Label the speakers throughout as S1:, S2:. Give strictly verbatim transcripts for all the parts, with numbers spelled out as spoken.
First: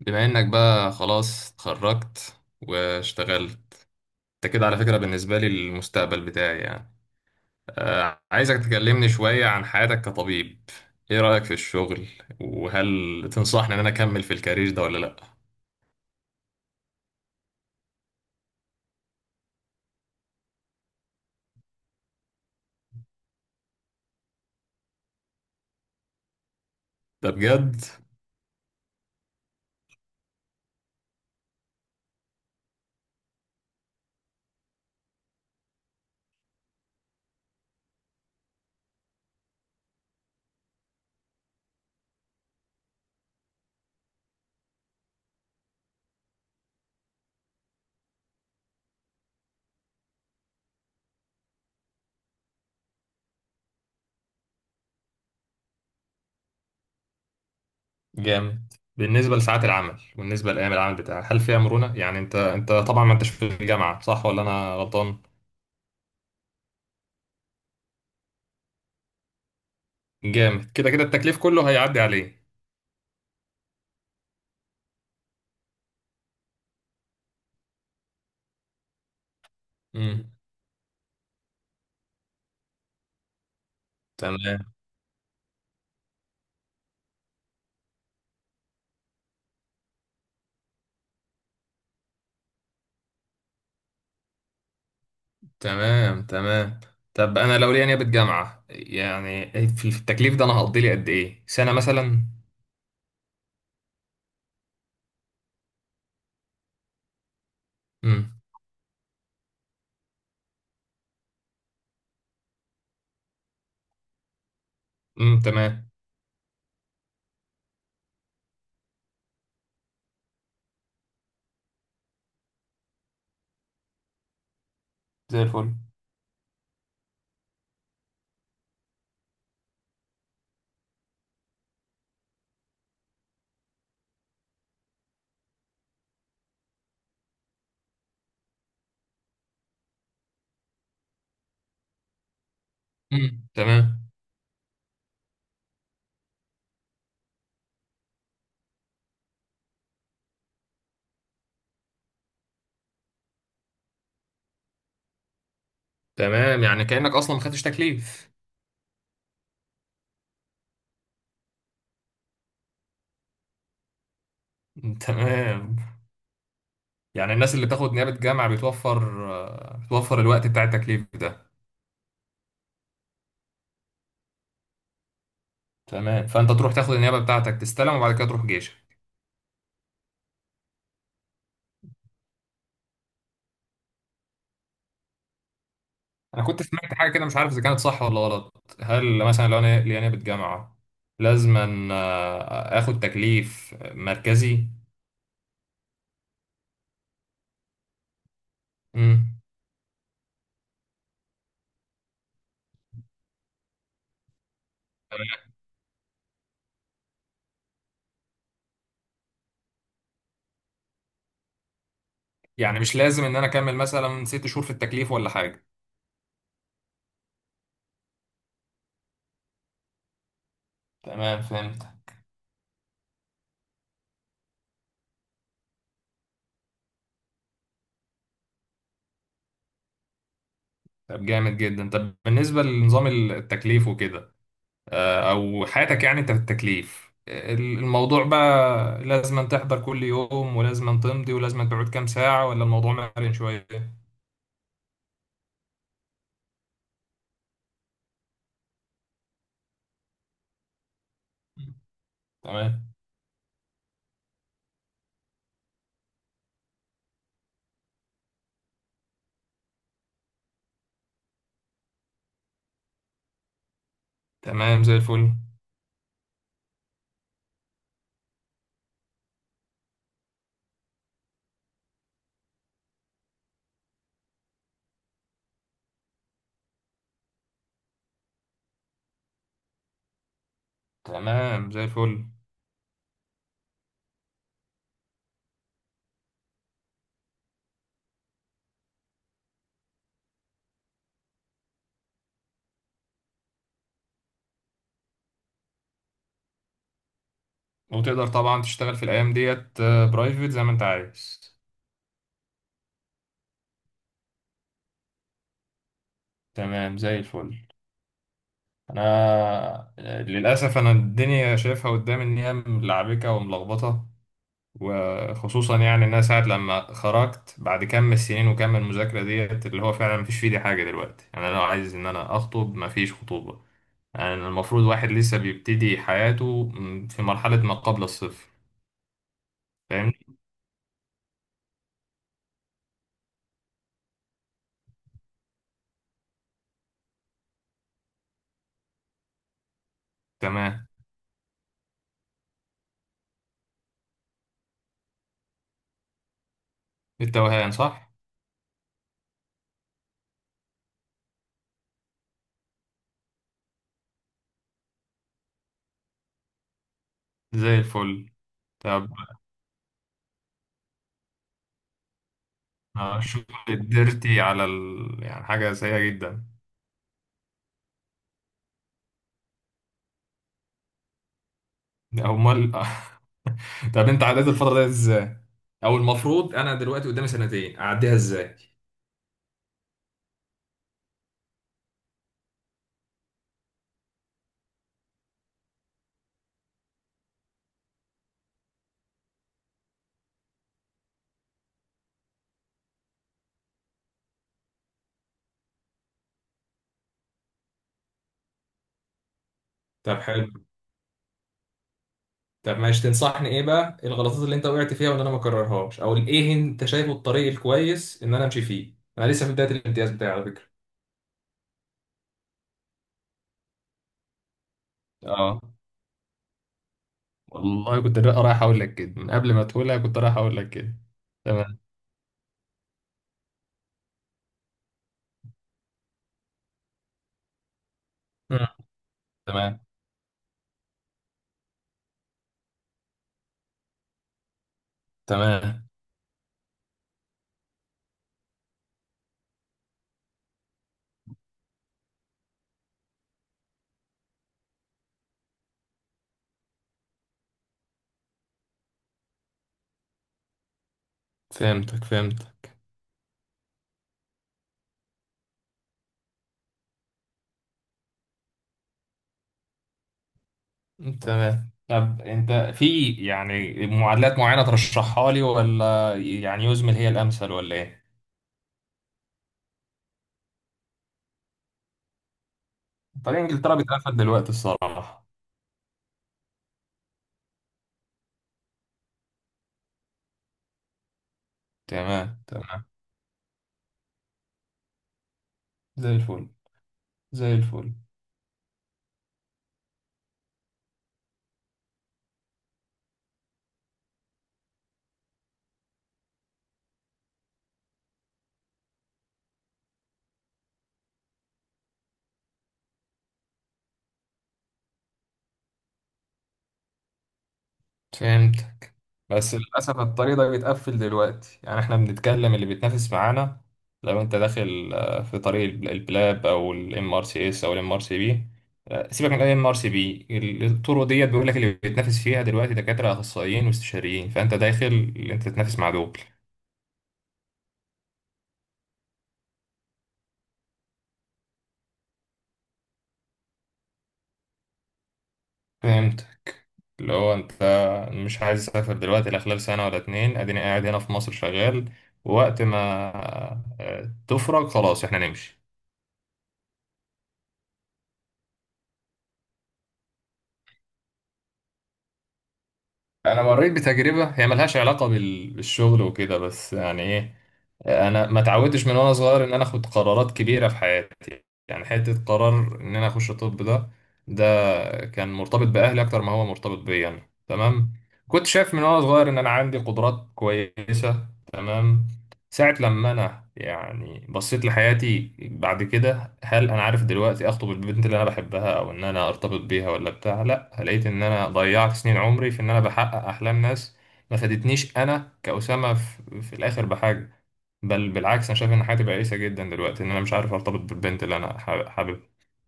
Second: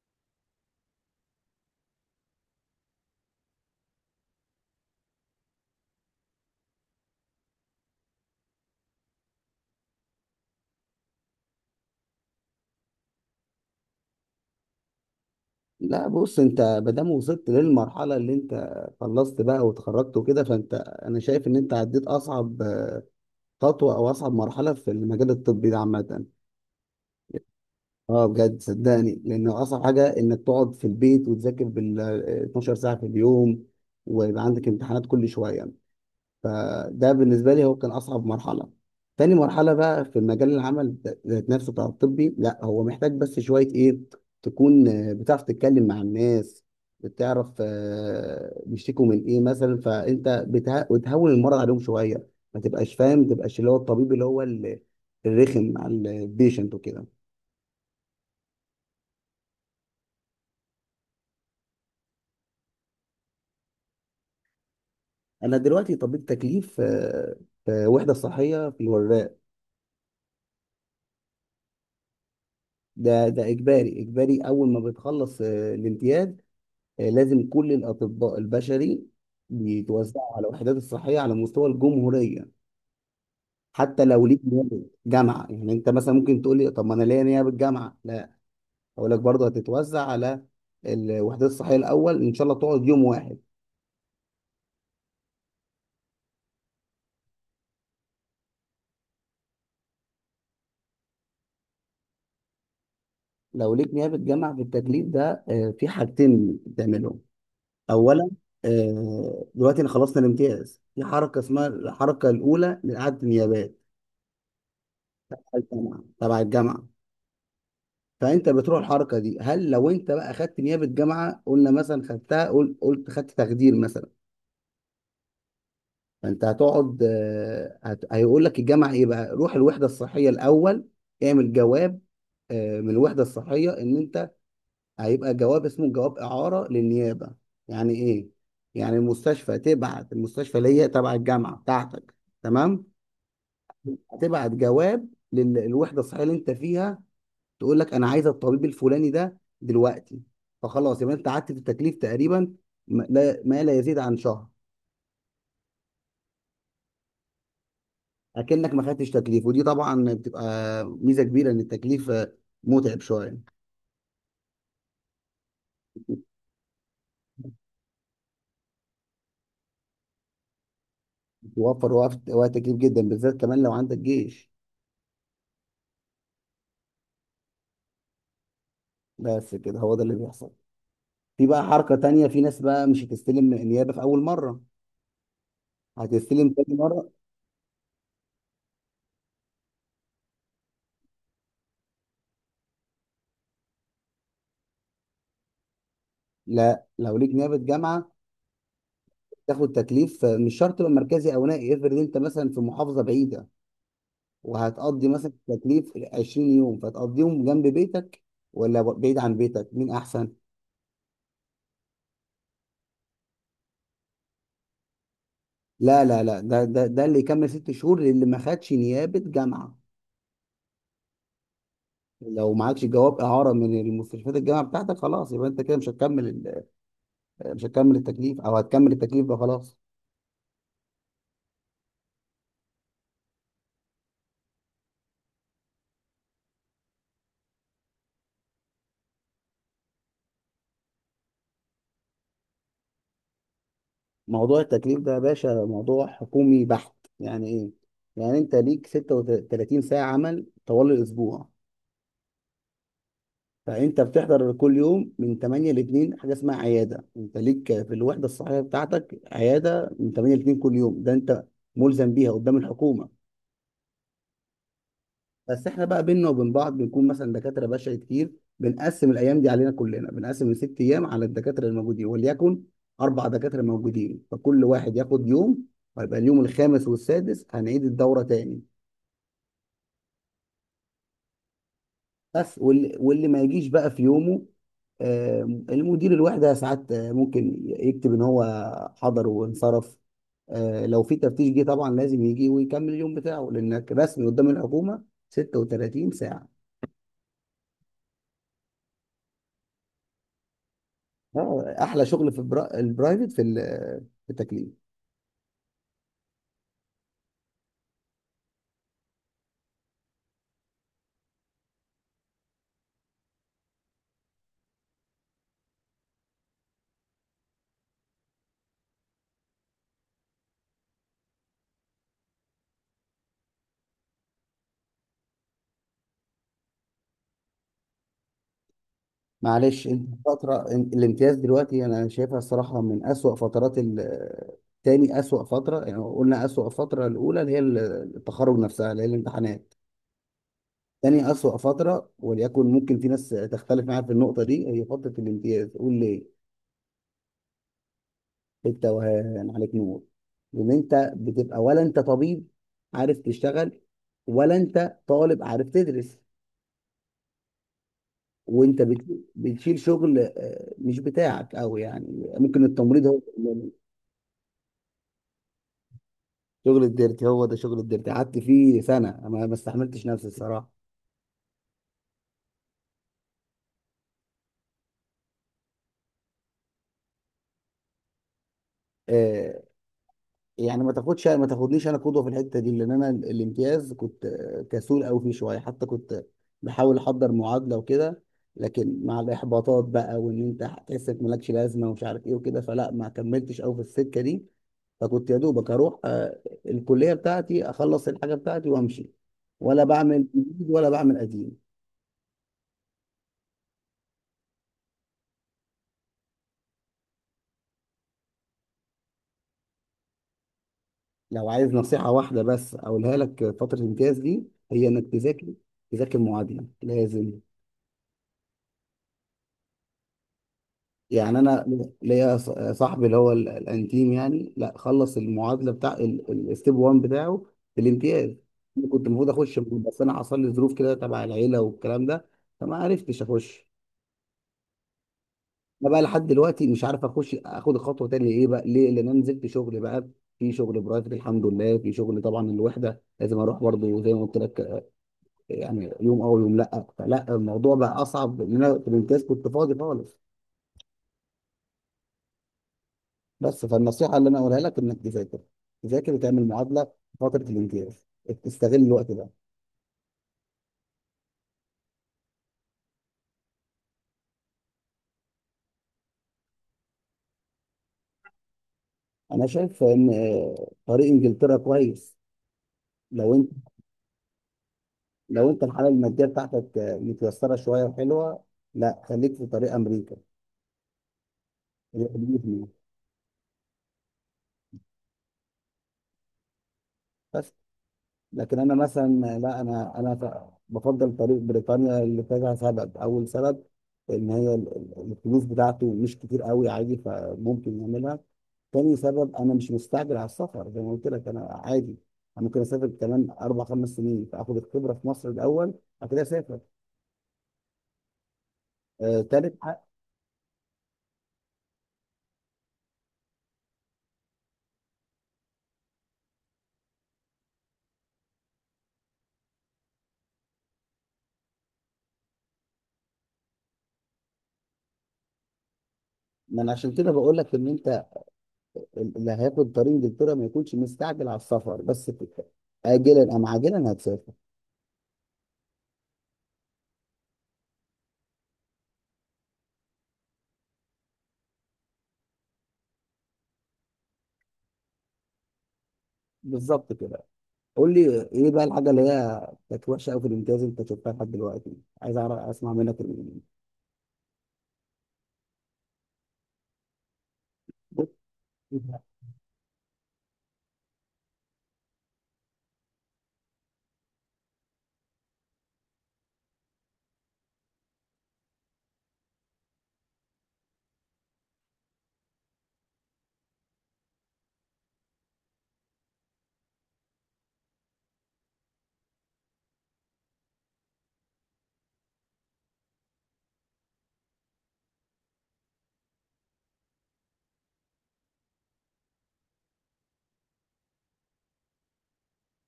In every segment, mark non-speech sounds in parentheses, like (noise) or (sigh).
S1: بما انك بقى خلاص اتخرجت واشتغلت. انت كده على فكرة، بالنسبة لي المستقبل بتاعي يعني آه، عايزك تكلمني شوية عن حياتك كطبيب. ايه رأيك في الشغل؟ وهل تنصحني ان انا اكمل في الكارير ده ولا لا؟
S2: لا، بص. انت ما دام وصلت للمرحله اللي انت خلصت بقى واتخرجت وكده فانت انا شايف ان انت عديت اصعب خطوه او اصعب مرحله في المجال الطبي ده عامه.
S1: ده بجد؟
S2: اه، بجد صدقني، لان اصعب حاجه انك تقعد في البيت وتذاكر بال اتناشر ساعه في اليوم، ويبقى عندك امتحانات كل شويه. فده بالنسبة لي هو كان أصعب مرحلة. تاني مرحلة بقى في مجال العمل ذات نفسه بتاع الطبي، لا هو محتاج بس شوية إيه، تكون آه، بتعرف تتكلم مع الناس، بتعرف آه، بيشتكوا من إيه مثلا، فأنت بتها... بتهون المرض عليهم شوية. ما تبقاش فاهم، ما تبقاش اللي هو الطبيب اللي هو ال- الرخم على البيشنت وكده.
S1: جامد. بالنسبة لساعات العمل وبالنسبة لأيام العمل بتاعك هل فيها مرونة؟ يعني انت انت طبعا ما انتش في الجامعة، صح ولا انا غلطان؟
S2: أنا دلوقتي طبيب تكليف، آه، في وحدة صحية في الوراق.
S1: جامد. كده كده التكليف كله هيعدي عليه.
S2: ده ده إجباري إجباري، أول ما بتخلص آه، الامتياز. آه، لازم كل الأطباء البشري
S1: امم،
S2: بيتوزعوا على الوحدات الصحية على مستوى الجمهورية. حتى لو ليك
S1: تمام.
S2: نيابة جامعة، يعني أنت مثلا ممكن تقول لي طب ما أنا ليا نيابة جامعة، لا أقول لك برضه هتتوزع على الوحدات الصحية الأول. إن شاء الله تقعد يوم واحد.
S1: تمام. تمام. طب انا لو ليا نيابة جامعة يعني في في التكليف ده انا هقضي لي قد ايه، سنة مثلا؟
S2: لو ليك نيابة جامعة في التكليف ده، آه، في حاجتين بتعملهم. أولا،
S1: امم.
S2: آه، دلوقتي أنا خلصنا الامتياز في حركة اسمها الحركة الأولى لإعادة النيابات
S1: امم،
S2: تبع
S1: تمام.
S2: الجامعة تبع الجامعة. فانت بتروح الحركه دي. هل لو انت بقى خدت نيابه جامعه، قلنا مثلا خدتها، قل- قلت خدت تخدير مثلا،
S1: زي الفل.
S2: فانت هتقعد، آه، هت... هيقول لك الجامعه ايه بقى، روح الوحده الصحيه الاول، اعمل جواب آه، من الوحده الصحيه ان انت، هيبقى جواب اسمه جواب اعاره للنيابه. يعني ايه؟ يعني المستشفى تبعت المستشفى اللي هي تبع الجامعه بتاعتك، تمام،
S1: امم، تمام.
S2: هتبعت جواب للوحده الصحيه اللي انت فيها، تقول لك انا عايزه الطبيب الفلاني ده دلوقتي. فخلاص يبقى انت قعدت في التكليف تقريبا ما لا ما لا يزيد عن شهر.
S1: تمام. يعني كأنك اصلا ما خدتش تكليف.
S2: اكنك ما خدتش تكليف، ودي طبعا بتبقى ميزه كبيره ان التكليف آه، متعب شويه.
S1: مم، تمام. يعني الناس اللي بتاخد نيابة جامعة بتوفر آه، بتوفر الوقت بتاع التكليف ده.
S2: بيوفر وقت، وقت كتير جدا، بالذات كمان لو عندك جيش.
S1: تمام. فانت تروح تاخد النيابة بتاعتك تستلم وبعد كده تروح جيشك.
S2: بس كده هو ده اللي بيحصل. في بقى حركه تانية، في ناس بقى مش هتستلم نيابه في اول مره،
S1: انا
S2: هتستلم
S1: كنت
S2: تاني
S1: سمعت
S2: مره.
S1: حاجه كده، مش عارف اذا كانت صح ولا غلط. هل مثلا لو انا ليا جامعه لازم أن، آه، اخد تكليف مركزي؟
S2: لا، لو ليك نيابه جامعه
S1: امم.
S2: تاخد تكليف، آه، مش شرط يبقى مركزي او نائي. افرض انت مثلا في محافظه بعيده، وهتقضي مثلا تكليف عشرين يوم، فتقضيهم جنب بيتك ولا ب- بعيد عن بيتك، مين احسن؟
S1: يعني مش لازم ان انا اكمل مثلا ست شهور في التكليف ولا حاجه؟
S2: لا، لا، لا، ده ده ده اللي يكمل ست شهور اللي ما خدش نيابة جامعة.
S1: تمام، فهمت.
S2: لو معكش جواب إعارة من المستشفيات الجامعة بتاعتك، خلاص يبقى أنت كده مش هتكمل ال- مش هتكمل التكليف، أو هتكمل التكليف ده خلاص.
S1: طب جامد جدا. طب بالنسبه لنظام التكليف وكده آه، او حياتك، يعني انت في التكليف ال- الموضوع بقى لازم أن تحضر كل يوم ولازم أن تمضي ولازم أن تقعد كام ساعه، ولا الموضوع مرن شويه؟
S2: موضوع التكليف ده يا باشا موضوع حكومي بحت. يعني إيه؟ يعني أنت ليك ست وتلاتين ساعة عمل طوال الأسبوع.
S1: تمام.
S2: فانت بتحضر كل يوم من تمانية ل اتنين، حاجه اسمها عياده، انت ليك في الوحده الصحيه بتاعتك عياده من تمانية ل اتنين كل يوم، ده انت ملزم بيها قدام الحكومه.
S1: تمام، زي الفل.
S2: بس احنا بقى بينا وبين بعض بنكون مثلا دكاتره بشري كتير، بنقسم الايام دي علينا كلنا، بنقسم الست ايام على الدكاتره الموجودين، وليكن اربع دكاتره موجودين، فكل واحد ياخد يوم، ويبقى اليوم الخامس والسادس هنعيد الدوره تاني.
S1: تمام، زي الفل.
S2: بس واللي, واللي ما يجيش بقى في يومه، آه، المدير الوحدة ساعات آه، ممكن يكتب ان هو حضر وانصرف. آه، لو في تفتيش جه طبعا لازم يجي ويكمل اليوم بتاعه، لانك رسمي قدام الحكومة ست وتلاتين ساعة.
S1: وتقدر طبعا تشتغل في الأيام ديت آه، برايفت زي ما أنت عايز؟
S2: آه، احلى شغل في البرا- البرايفت في ال- في التكليف.
S1: تمام، زي الفل. أنا للأسف أنا الدنيا شايفها قدامي إن هي ملعبكة وملخبطة. وخصوصا يعني إن أنا ساعة لما خرجت بعد كم السنين وكم المذاكرة ديت اللي هو فعلا مفيش في إيدي حاجة دلوقتي، يعني أنا لو عايز إن أنا أخطب مفيش خطوبة. يعني المفروض واحد لسه بيبتدي حياته م، في مرحلة ما قبل الصفر.
S2: معلش، انت
S1: فاهمني؟
S2: فترة الامتياز دلوقتي انا شايفها الصراحة من اسوأ فترات ال- تاني اسوأ فترة. يعني قلنا اسوأ فترة الاولى اللي هي ال- التخرج نفسها اللي هي الامتحانات.
S1: تمام.
S2: تاني أسوأ فترة، وليكن ممكن في ناس تختلف معايا في النقطة دي، هي فترة الامتياز. قول ليه؟
S1: التوهان، صح؟
S2: بالتوهان عليك نور. لأن أنت بتبقى ولا أنت طبيب عارف تشتغل، ولا أنت طالب عارف تدرس.
S1: زي الفل.
S2: وأنت
S1: طب
S2: بت- بتشيل شغل آه، مش بتاعك أوي، يعني ممكن التمريض
S1: آه،
S2: هو.
S1: الشغل الديرتي على ال... يعني حاجة سيئة جدا.
S2: شغل الديرتي، هو ده شغل الديرتي، قعدت فيه سنة ما ما استحملتش نفسي الصراحة.
S1: أمال (laughs) طب أنت عديت الفترة دي إزاي؟ أو المفروض أنا دلوقتي قدامي سنتين أعديها إزاي؟
S2: آه، يعني ما تاخدش ما تاخدنيش انا قدوه في الحته دي، لان انا ال- الامتياز كنت آه، كسول قوي فيه شويه، حتى كنت بحاول احضر معادله وكده. لكن مع الاحباطات بقى، وان انت هتحس انك مالكش لازمه ومش عارف ايه وكده، فلا، ما كملتش قوي في السكه دي. فكنت يا دوبك اروح آه، الكليه بتاعتي، اخلص الحاجه بتاعتي وامشي، ولا
S1: طب
S2: بعمل جديد
S1: حلو.
S2: ولا بعمل قديم.
S1: طب ماشي، تنصحني إيه بقى؟ إيه الغلطات اللي أنت وقعت فيها وإن أنا ما أكررهاش؟ أو إيه أنت شايفه الطريق الكويس إن أنا أمشي فيه؟ أنا لسه في بداية الامتياز بتاعي على فكرة.
S2: لو عايز نصيحه واحده بس اقولها لك في فتره الامتياز دي، هي انك تذاكر،
S1: اه.
S2: تذاكر معادله لازم.
S1: والله كنت رايح أقول لك كده من قبل ما تقولها، كنت رايح أقول لك كده.
S2: يعني انا
S1: تمام.
S2: ليا ص- صاحبي اللي هو ال- الانتيم يعني، لا خلص المعادله بتاع الستيب واحد بتاعه في الامتياز.
S1: مم.
S2: أنا كنت المفروظ اخش،
S1: تمام.
S2: بس انا حصل لي ظروف كده تبع العيله والكلام ده، فما عرفتش اخش.
S1: تمام.
S2: انا بقى لحد دلوقتي مش عارف اخش اخد الخطوه تاني. ايه بقى ليه؟ لان انا نزلت شغل بقى، في شغل برايفت الحمد لله، في شغل طبعا الوحده لازم اروح برضه زي ما قلت لك، يعني يوم او يوم لا، فلا الموضوع بقى اصعب لان انا في الامتياز كنت فاضي خالص.
S1: فهمتك فهمتك.
S2: بس فالنصيحه اللي انا اقولها لك انك تذاكر، تذاكر وتعمل معادله في فتره الامتياز، تستغل الوقت ده.
S1: تمام. طب انت في يعني معادلات معينة ترشحها لي ولا يعني يزمل هي الامثل ولا ايه؟
S2: انا شايف ان آه، طريق انجلترا كويس، لو
S1: طريق
S2: انت
S1: انجلترا بيتقفل دلوقتي الصراحة.
S2: لو انت الحاله الماديه بتاعتك آه، متيسره شويه وحلوه، لا خليك في طريق امريكا، هي
S1: تمام.
S2: حدود
S1: تمام، زي الفل.
S2: بس.
S1: زي الفل.
S2: لكن انا مثلا آه، لا انا انا ف- بفضل طريق بريطانيا لكذا سبب. اول سبب، ان هي ال- ال- الفلوس بتاعته مش كتير قوي، عادي فممكن يعملها. تاني سبب، انا مش مستعجل على السفر زي ما قلت لك، انا عادي، انا ممكن اسافر كمان اربع خمس سنين، فاخد الخبره في مصر الاول، بعد كده اسافر.
S1: فهمت.
S2: آه، تالت
S1: بس
S2: حق.
S1: للأسف الطريق ده بيتقفل دلوقتي. يعني احنا بنتكلم اللي بيتنافس معانا لو انت داخل آه، في طريق الب- البلاب او الام ار سي اس او الام ار سي بي. آه، سيبك من الام ار سي بي. الطرق ديت بيقول لك اللي بيتنافس فيها دلوقتي دكاترة اخصائيين واستشاريين، فانت داخل اللي انت تتنافس مع دول.
S2: ما انا عشان كده بقول لك ان انت اللي هياخد طريق انجلترا ما يكونش مستعجل على السفر، بس كده. اجلا ام عاجلا هتسافر.
S1: فهمت. اللي هو انت مش عايز اسافر دلوقتي لا خلال سنة ولا اتنين، اديني قاعد هنا في مصر شغال. ووقت ما آه، تفرج خلاص احنا نمشي.
S2: بالظبط كده. قول لي ايه بقى الحاجه اللي هي كانت وحشه قوي في الامتياز انت شفتها لحد دلوقتي؟ عايز اعرف، اسمع منك ال-
S1: انا مريت بتجربه هي ملهاش علاقه بال- بالشغل وكده، بس يعني ايه،
S2: بص،
S1: انا ما اتعودتش من وانا صغير ان انا اخد قرارات كبيره في حياتي. يعني حته قرار ان انا اخش طب ده، ده كان مرتبط باهلي اكتر ما هو مرتبط بيا انا. تمام. كنت شايف من وانا صغير ان انا عندي قدرات كويسه. تمام. ساعة لما أنا يعني بصيت لحياتي بعد كده، هل أنا عارف دلوقتي أخطب البنت اللي أنا بحبها أو إن أنا أرتبط بيها ولا بتاع؟ لأ، لقيت إن أنا ضيعت سنين عمري في إن أنا بحقق أحلام ناس ما فادتنيش، أنا كأسامة في, في الآخر بحاجة. بل بالعكس أنا شايف إن حياتي بائسة جدا دلوقتي، إن أنا مش عارف أرتبط بالبنت اللي أنا حابب حاببها.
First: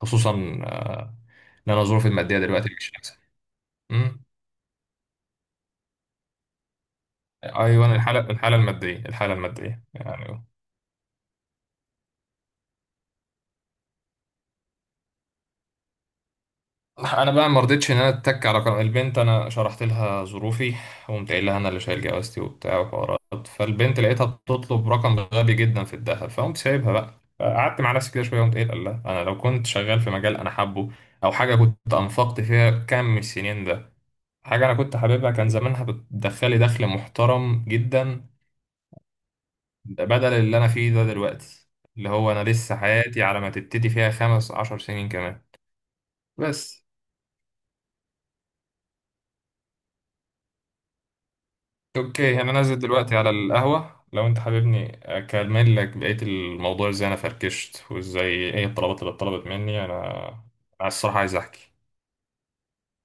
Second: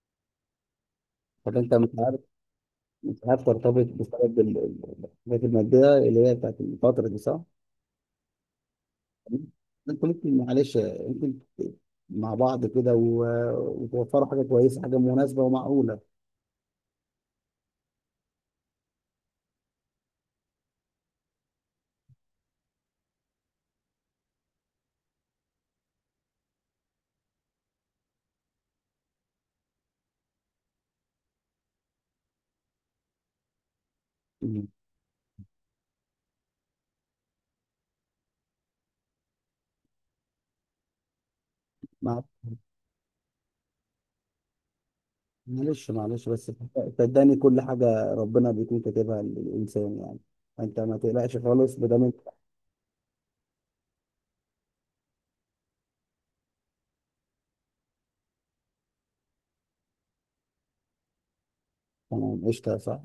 S1: خصوصا آه،
S2: طب
S1: إن
S2: انت
S1: أنا
S2: مش
S1: ظروفي
S2: عارف
S1: المادية دلوقتي مش أحسن.
S2: مش عارف ترتبط
S1: أمم.
S2: بسبب ال- ال- الحاجات الماديه اللي هي بتاعت الفتره دي، صح؟
S1: أيوة، الحالة الحالة المادية، الحالة المادية
S2: انت ممكن
S1: يعني.
S2: معلش، ممكن مع بعض كده و- وتوفروا حاجه كويسه، حاجه مناسبه ومعقوله.
S1: انا بقى ما رضيتش ان انا اتك على قرار البنت. انا شرحت لها ظروفي وقمت قايل لها انا اللي شايل جوازتي وبتاع وحوارات، فالبنت لقيتها بتطلب رقم غبي جدا في الذهب. فقمت سايبها بقى، قعدت مع نفسي كده شويه وقمت قايل لها انا لو كنت شغال في مجال انا حابه، او حاجه كنت انفقت فيها كام من السنين ده، حاجه
S2: مم.
S1: انا كنت حاببها، كان زمانها بتدخلي دخل محترم جدا. بدل اللي انا فيه ده دلوقتي، اللي
S2: مع-
S1: هو انا لسه حياتي على ما تبتدي فيها خمس عشر سنين كمان.
S2: معلش، معلش بس
S1: بس.
S2: صدقني كل حاجه ربنا بيكون كاتبها للانسان يعني، انت ما تقلقش خالص ما دام انت،
S1: اوكي انا نازل دلوقتي على القهوة، لو انت حاببني اكمل لك بقية الموضوع ازاي انا فركشت وازاي ايه الطلبات اللي اتطلبت مني انا. انا الصراحة عايز احكي.
S2: تمام، قشطه، صح.